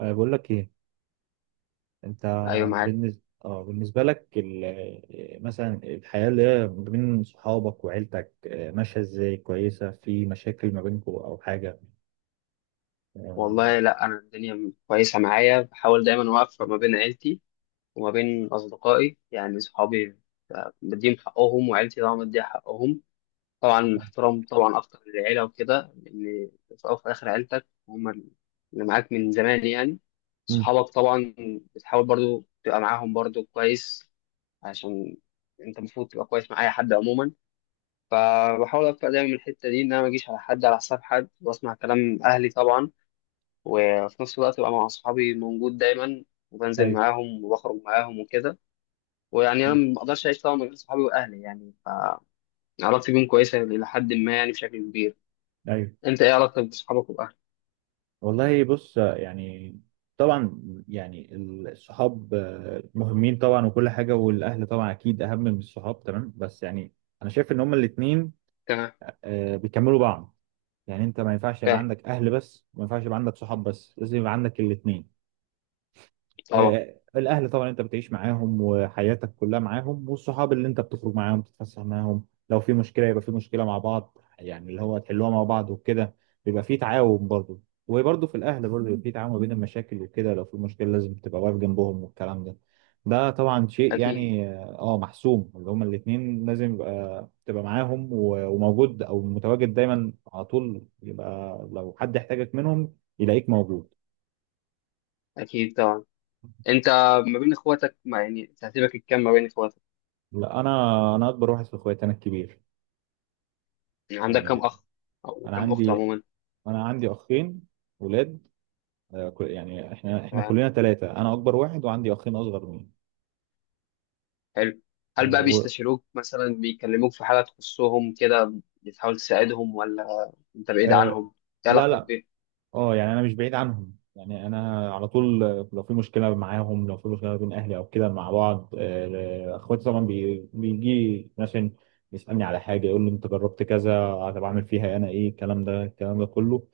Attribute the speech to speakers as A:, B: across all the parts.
A: بقول لك ايه انت؟
B: ايوه، معاك.
A: بالنسبه لك، مثلا الحياه اللي هي ما بين صحابك وعيلتك ماشيه ازاي؟ كويسه، في مشاكل ما بينكم او حاجه؟ آه.
B: والله، لا، انا الدنيا كويسه معايا، بحاول دايما اوفق ما بين عيلتي وما بين اصدقائي، يعني صحابي. بديهم حقهم، وعيلتي طبعا بديها حقهم. طبعا احترام طبعا اكتر للعيله وكده، لان في الاول وفي الاخر عيلتك هم اللي معاك من زمان يعني.
A: مم.
B: صحابك طبعا بتحاول برضو تبقى معاهم برضو كويس، عشان انت المفروض تبقى كويس مع اي حد عموما. فبحاول ابقى دايما من الحته دي ان انا ما اجيش على حد على حساب حد، واسمع كلام اهلي طبعا، وفي نفس الوقت بقى مع أصحابي موجود دايما، وبنزل
A: ايوه.
B: معاهم وبخرج معاهم وكده. ويعني أنا
A: مم.
B: ما أقدرش أعيش طبعا من غير صحابي وأهلي، يعني فعلاقتي بيهم كويسة إلى حد ما، يعني بشكل كبير.
A: ايوه.
B: أنت إيه علاقتك بصحابك وأهلك؟
A: والله بص. يعني طبعا، يعني الصحاب مهمين طبعا وكل حاجه، والاهل طبعا اكيد اهم من الصحاب، تمام. بس يعني انا شايف ان هما الاثنين
B: تمام.
A: بيكملوا بعض. يعني انت ما ينفعش يبقى
B: فاهم
A: عندك اهل بس، وما ينفعش يبقى عندك صحاب بس، لازم يبقى عندك الاثنين.
B: طبعا.
A: الاهل طبعا انت بتعيش معاهم، وحياتك كلها معاهم، والصحاب اللي انت بتخرج معاهم تتفسح معاهم، لو في مشكله يبقى في مشكله مع بعض، يعني اللي هو تحلوها مع بعض وكده. بيبقى في تعاون برضه. وبرضه في الاهل برضه بيبقى في تعاون ما بين المشاكل وكده، لو في مشكله لازم تبقى واقف جنبهم والكلام ده. ده طبعا شيء
B: أكيد.
A: يعني محسوم، اللي هما الاثنين لازم يبقى تبقى معاهم و- وموجود او متواجد دايما على طول، يبقى لو حد احتاجك منهم يلاقيك موجود.
B: أكيد طبعا. أنت ما بين إخواتك، ما يعني ترتيبك الكام ما بين إخواتك؟
A: لا، انا اكبر واحد في اخواتي، انا الكبير.
B: يعني عندك
A: يعني
B: كام أخ أو
A: انا
B: كام أخت
A: عندي
B: عموما؟
A: انا عندي اخين ولاد. يعني احنا
B: تمام،
A: كلنا ثلاثه، انا اكبر واحد وعندي اخين اصغر مني.
B: حلو.
A: آه،
B: هل بقى
A: و...
B: بيستشيروك مثلا، بيكلموك في حاجة تخصهم كده، بتحاول تساعدهم، ولا أنت بعيد
A: آه،
B: عنهم؟ إيه
A: لا،
B: علاقتك
A: لا.
B: بيهم؟
A: اه، يعني انا مش بعيد عنهم، يعني انا على طول لو في مشكله معاهم، لو في مشكله بين اهلي او كده مع بعض، اخواتي طبعا بيجي مثلا يسالني على حاجه، يقول لي انت جربت كذا، طب اعمل فيها انا ايه، الكلام ده كله.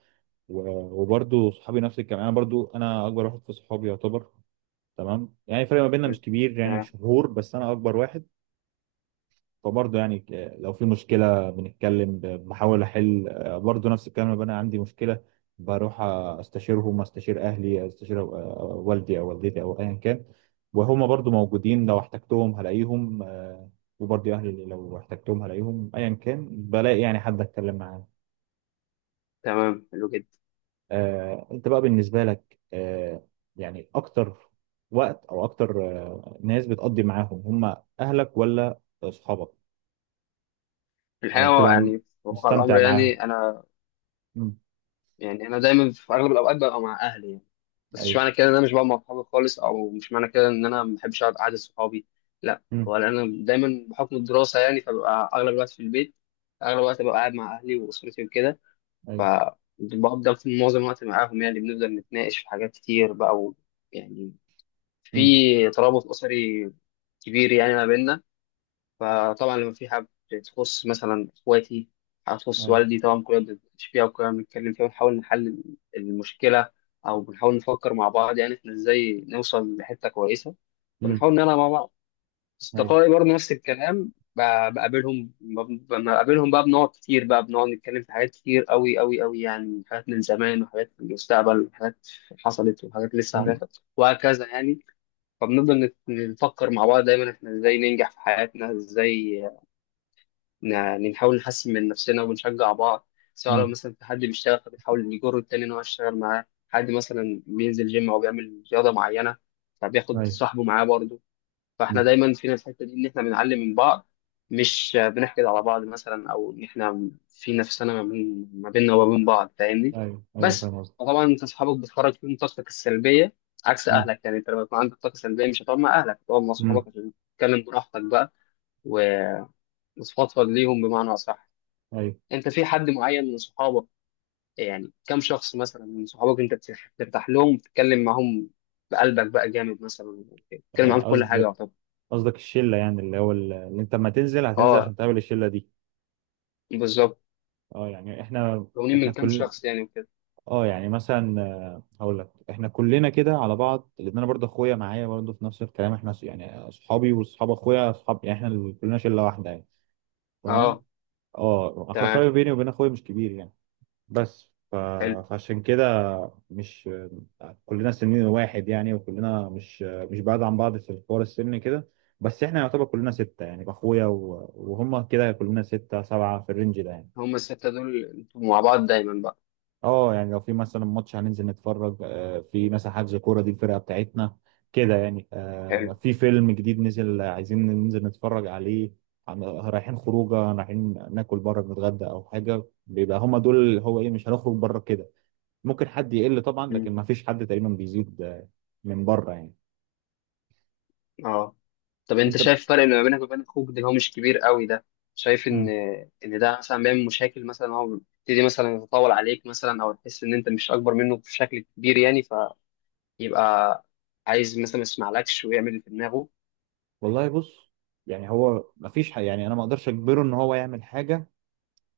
A: و- وبرضه صحابي نفس الكلام، انا برضه انا اكبر واحد في صحابي يعتبر. تمام، يعني الفرق ما بيننا
B: حلو.
A: مش كبير، يعني
B: تمام.
A: شهور بس انا اكبر واحد. فبرضه يعني، لو في مشكله بنتكلم، بحاول احل، برضه نفس الكلام لما انا عندي مشكله، بروح استشيرهم، استشير اهلي، استشير والدي او والدتي او ايا كان. وهما برضه موجودين، لو احتجتهم هلاقيهم. وبرضه اهلي لو احتجتهم هلاقيهم، ايا كان بلاقي يعني حد اتكلم معاه.
B: تمام، حلو جدا.
A: انت بقى بالنسبة لك يعني، اكتر وقت او اكتر ناس بتقضي معاهم هم اهلك ولا اصحابك؟
B: في
A: او
B: الحقيقة
A: يعني
B: هو،
A: بتبقى
B: يعني في واقع الأمر،
A: مستمتع معاهم؟
B: يعني أنا،
A: مم.
B: يعني أنا دايما في أغلب الأوقات ببقى مع أهلي يعني. بس مش
A: ايوه.
B: معنى كده إن أنا مش بقى مع صحابي خالص، أو مش معنى كده إن أنا ما بحبش أقعد قعدة صحابي. لا،
A: مم.
B: ولا أنا دايما بحكم الدراسة يعني، فببقى أغلب الوقت في البيت. أغلب الوقت ببقى قاعد مع أهلي وأسرتي وكده.
A: ايوه.
B: فبفضل في معظم الوقت معاهم يعني، بنفضل نتناقش في حاجات كتير بقى يعني، في
A: مم.
B: ترابط أسري كبير يعني ما بيننا. فطبعا لما في حاجة تخص مثلا إخواتي، حاجة تخص
A: ايوه.
B: والدي، طبعا كلنا بنتناقش فيها وكلنا بنتكلم فيها، ونحاول نحل المشكلة، أو بنحاول نفكر مع بعض يعني إحنا إزاي نوصل لحتة كويسة.
A: مم.
B: فبنحاول نلعب مع بعض.
A: ايوه.
B: أصدقائي برضه نفس الكلام، لما بقابلهم بقى بنقعد كتير بقى، بنقعد نتكلم في حاجات كتير أوي أوي أوي، يعني حاجات من زمان وحاجات من المستقبل وحاجات حصلت وحاجات لسه
A: مم.
B: هتحصل، وهكذا يعني. فبنفضل نفكر مع بعض دايما إحنا إزاي ننجح في حياتنا، إزاي يعني نحاول نحسن من نفسنا ونشجع بعض. سواء لو
A: مم.
B: مثلا في حد بيشتغل، فبنحاول نجر التاني ان هو يشتغل معاه، حد مثلا بينزل جيم او بيعمل رياضه معينه، فبياخد
A: ايوه.
B: صاحبه معاه برضه. فاحنا
A: مم.
B: دايما فينا الحته دي ان احنا بنعلم من بعض، مش بنحقد على بعض مثلا، او ان احنا في نفسنا ما بيننا وما بين بعض، فاهمني.
A: ايوه. ايوه،
B: بس
A: فاهم قصدك.
B: طبعا انت اصحابك بتخرج فيهم طاقتك السلبيه عكس
A: مم.
B: اهلك، يعني انت لما يكون عندك طاقه سلبيه مش هتقعد مع اهلك، هتقعد مع
A: مم.
B: اصحابك عشان تتكلم براحتك بقى، وتفضفض ليهم بمعنى اصح.
A: ايوه.
B: انت في حد معين من صحابك، يعني كم شخص مثلا من صحابك انت بترتاح لهم، بتتكلم معاهم بقلبك بقى جامد مثلا، بتتكلم معاهم
A: يعني
B: في كل حاجه؟
A: قصدك
B: طب
A: قصدك الشلة، يعني اللي هو اللي انت لما تنزل هتنزل
B: اه،
A: عشان تقابل الشلة دي.
B: بالظبط.
A: اه، يعني احنا
B: مكونين
A: احنا
B: من كم
A: كل
B: شخص يعني وكده؟
A: اه يعني مثلا هقول لك احنا كلنا كده على بعض، لان انا برضه اخويا معايا برضه في نفس الكلام، احنا يعني اصحابي واصحاب اخويا اصحاب، يعني احنا اللي كلنا شله واحده يعني. تمام.
B: اه،
A: اه اخر
B: تمام،
A: الفرق بيني وبين اخويا مش كبير يعني، بس.
B: حلو.
A: فعشان كده مش كلنا سنين واحد يعني، وكلنا مش بعاد عن بعض في حوار السن كده، بس احنا يعتبر كلنا سته، يعني اخويا و... وهم كده كلنا سته سبعه في الرينج ده يعني.
B: هم السته دول انتوا مع بعض دايما بقى؟
A: اه، يعني لو في مثلا ماتش هننزل نتفرج، في مثلا حجز كوره دي الفرقه بتاعتنا كده يعني،
B: حلو.
A: في فيلم جديد نزل، عايزين ننزل نتفرج عليه، رايحين خروجه، رايحين ناكل بره نتغدى او حاجه، بيبقى هما دول اللي هو ايه، مش هنخرج بره كده. ممكن حد يقل طبعا، لكن
B: مم.
A: ما فيش حد تقريبا بيزيد من بره يعني.
B: اه. طب انت
A: انت.
B: شايف الفرق اللي ما بينك وبين اخوك ده اللي هو مش كبير قوي ده، شايف ان
A: مم.
B: ان ده مثلا بيعمل مشاكل مثلا، هو بيبتدي مثلا يتطاول عليك مثلا، او تحس ان انت مش اكبر منه بشكل كبير يعني، يبقى عايز مثلا ما يسمعلكش ويعمل اللي في دماغه؟
A: والله بص، يعني هو ما فيش يعني انا ما اقدرش اجبره ان هو يعمل حاجه.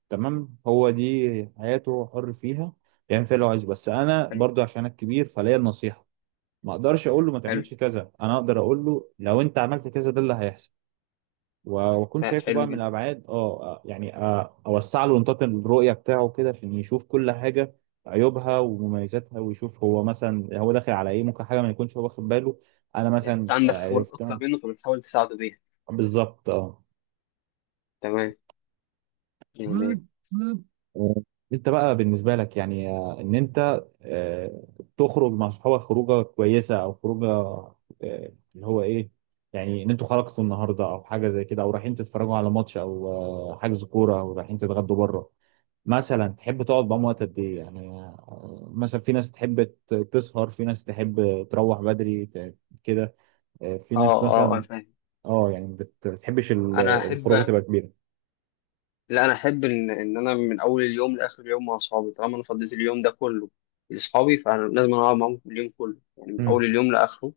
A: تمام، هو دي حياته، حر فيها، يعمل فيها اللي هو عايزه، بس انا
B: حلو.
A: برضو عشان انا الكبير فليا النصيحه. ما اقدرش اقول له ما
B: حلو.
A: تعملش كذا، انا اقدر اقول له لو انت عملت كذا ده اللي هيحصل. و- واكون شايفه بقى
B: حلو
A: من
B: جدا.
A: الابعاد يعني اوسع له نطاق الرؤيه بتاعه كده عشان يشوف كل حاجه، عيوبها ومميزاتها، ويشوف هو مثلا هو داخل على ايه، ممكن حاجه ما يكونش هو واخد باله، انا
B: يعني انت
A: مثلا
B: عندك خبرات اكتر
A: عرفتها.
B: منه فبتحاول تساعده بيها.
A: بالظبط. اه
B: تمام يعني.
A: آه، انت بقى بالنسبه لك يعني ان انت تخرج مع صحابك خروجه كويسه او خروجه اللي هو ايه، يعني ان انتوا خرجتوا النهارده او حاجه زي كده، او رايحين تتفرجوا على ماتش او حجز كوره، او رايحين تتغدوا بره مثلا، تحب تقعد معاهم وقت قد ايه؟ يعني مثلا في ناس تحب تسهر، في ناس تحب تروح بدري كده، في ناس
B: اه، اه، انا
A: مثلا.
B: فاهم.
A: اه، يعني بتحبش
B: انا
A: الخروجه
B: احب،
A: تبقى كبيره.
B: لا، انا احب ان انا من اول اليوم لاخر اليوم مع اصحابي. طالما انا فضيت اليوم ده كله لاصحابي، فانا لازم أنا اقعد معاهم اليوم كله، يعني من اول اليوم لاخره.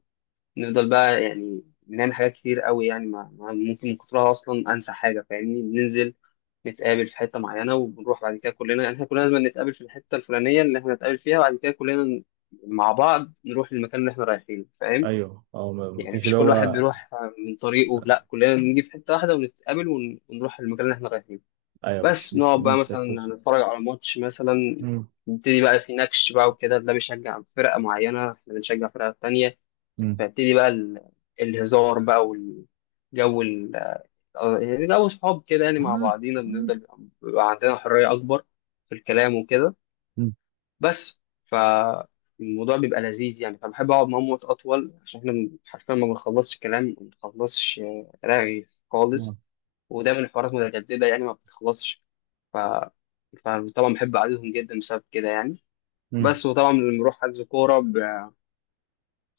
B: نفضل بقى، يعني بنعمل حاجات كتير قوي، يعني ممكن من كترها اصلا انسى حاجه، فاهمني. بننزل نتقابل في حته معينه وبنروح بعد كده كلنا، يعني احنا كلنا لازم نتقابل في الحته الفلانيه اللي احنا نتقابل فيها، وبعد كده كلنا مع بعض نروح للمكان اللي احنا رايحينه، فاهم؟
A: ايوه. اه،
B: يعني
A: مفيش
B: مش
A: اللي
B: كل واحد
A: هو.
B: بيروح من طريقه، لا، كلنا بنيجي في حته واحده ونتقابل ونروح للمكان اللي احنا رايحينه.
A: ايوه، مش
B: بس
A: مش
B: نقعد
A: إن
B: بقى
A: انت
B: مثلا
A: توصل.
B: نتفرج على ماتش مثلا،
A: مم.
B: نبتدي بقى في نكش بقى وكده، ده بيشجع فرقه معينه، احنا بنشجع فرقه تانيه،
A: مم.
B: فيبتدي بقى الهزار بقى، والجو يعني جو صحاب كده، يعني مع
A: مم.
B: بعضينا بنفضل، بيبقى عندنا حرية أكبر في الكلام وكده.
A: مم.
B: بس فالموضوع بيبقى لذيذ يعني، فبحب أقعد معاهم وقت أطول، عشان إحنا حرفيا ما بنخلصش كلام، ما بنخلصش رغي خالص. ودايما الحوارات متجددة يعني ما بتخلصش. ف... فطبعا بحب قعدتهم جدا بسبب كده يعني.
A: مم.
B: بس. وطبعا لما بنروح حجز كورة،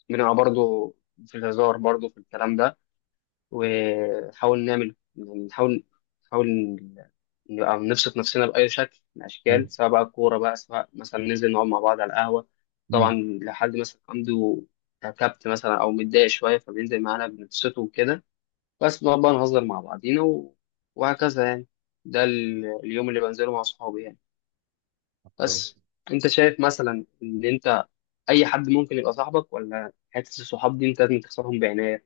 B: بنبقى برضه في الهزار، برضه في الكلام ده، ونحاول نعمل، يعني نحاول نبقى نبسط نفسنا بأي شكل من
A: ايوه.
B: الأشكال، سواء بقى كورة بقى، سواء مثلا ننزل نقعد مع بعض على القهوة. طبعا
A: مم.
B: لو حد مثلا عنده كبت مثلا أو متضايق شوية، فبينزل معانا بنبسطه وكده. بس بنقعد بقى نهزر مع بعضينا وهكذا يعني. ده اليوم اللي بنزله مع صحابي يعني. بس.
A: كويس.
B: أنت شايف مثلا إن أنت أي حد ممكن يبقى صاحبك، ولا حتة الصحاب دي أنت لازم تختارهم بعناية؟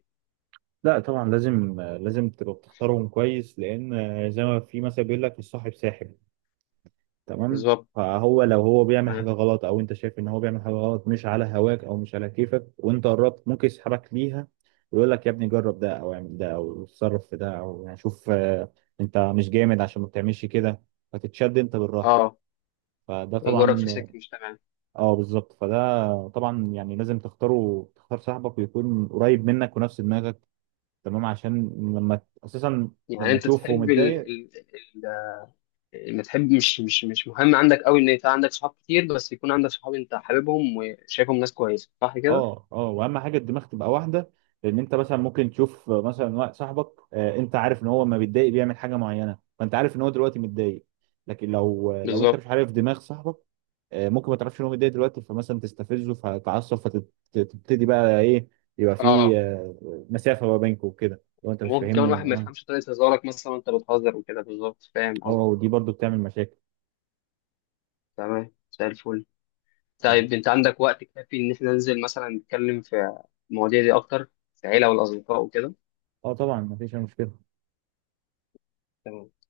A: لا، طبعا لازم تبقى بتختارهم كويس، لان زي ما في مثل بيقول لك، الصاحب ساحب. تمام،
B: بالظبط.
A: فهو لو هو بيعمل
B: اه.
A: حاجة غلط، أو أنت شايف إن هو بيعمل حاجة غلط مش على هواك أو مش على كيفك، وأنت قربت ممكن يسحبك ليها، ويقول لك يا ابني، جرب ده أو اعمل ده أو اتصرف في ده، أو يعني شوف أنت مش جامد عشان ما بتعملش كده، فتتشد أنت بالراحة،
B: آه.
A: فده
B: يجرك في
A: طبعا.
B: سكة مش تمام.
A: اه بالظبط، فده طبعا يعني لازم تختار صاحبك، ويكون قريب منك ونفس دماغك، تمام، عشان لما اساسا
B: يعني
A: لما
B: انت
A: تشوفه
B: تحب،
A: متضايق.
B: ما تحب، مش مهم عندك قوي ان انت عندك صحاب كتير، بس يكون عندك صحاب انت حاببهم وشايفهم ناس كويسه، صح كده؟
A: اه، اه، واهم حاجه الدماغ تبقى واحده. لان انت مثلا ممكن تشوف مثلا واحد صاحبك، انت عارف ان هو لما بيتضايق بيعمل حاجه معينه، فانت عارف ان هو دلوقتي متضايق. لكن لو انت
B: بالظبط.
A: مش عارف دماغ صاحبك، ممكن ما تعرفش ان هو متضايق دلوقتي، فمثلا تستفزه فتتعصب فتبتدي بقى ايه، يبقى في
B: اه،
A: مسافه ما بينكم وكده، لو انت مش
B: ممكن كمان
A: فاهمني.
B: واحد ما
A: اه.
B: يفهمش طريقه هزارك مثلا، انت بتهزر وكده، بالظبط، فاهم قصدي.
A: ودي برضو بتعمل مشاكل.
B: تمام، زي الفل.
A: طيب.
B: طيب، انت عندك وقت كافي ان احنا ننزل مثلا نتكلم في المواضيع دي اكتر، في العيله والاصدقاء وكده؟
A: اه، طبعا مفيش أي مشكله.
B: تمام.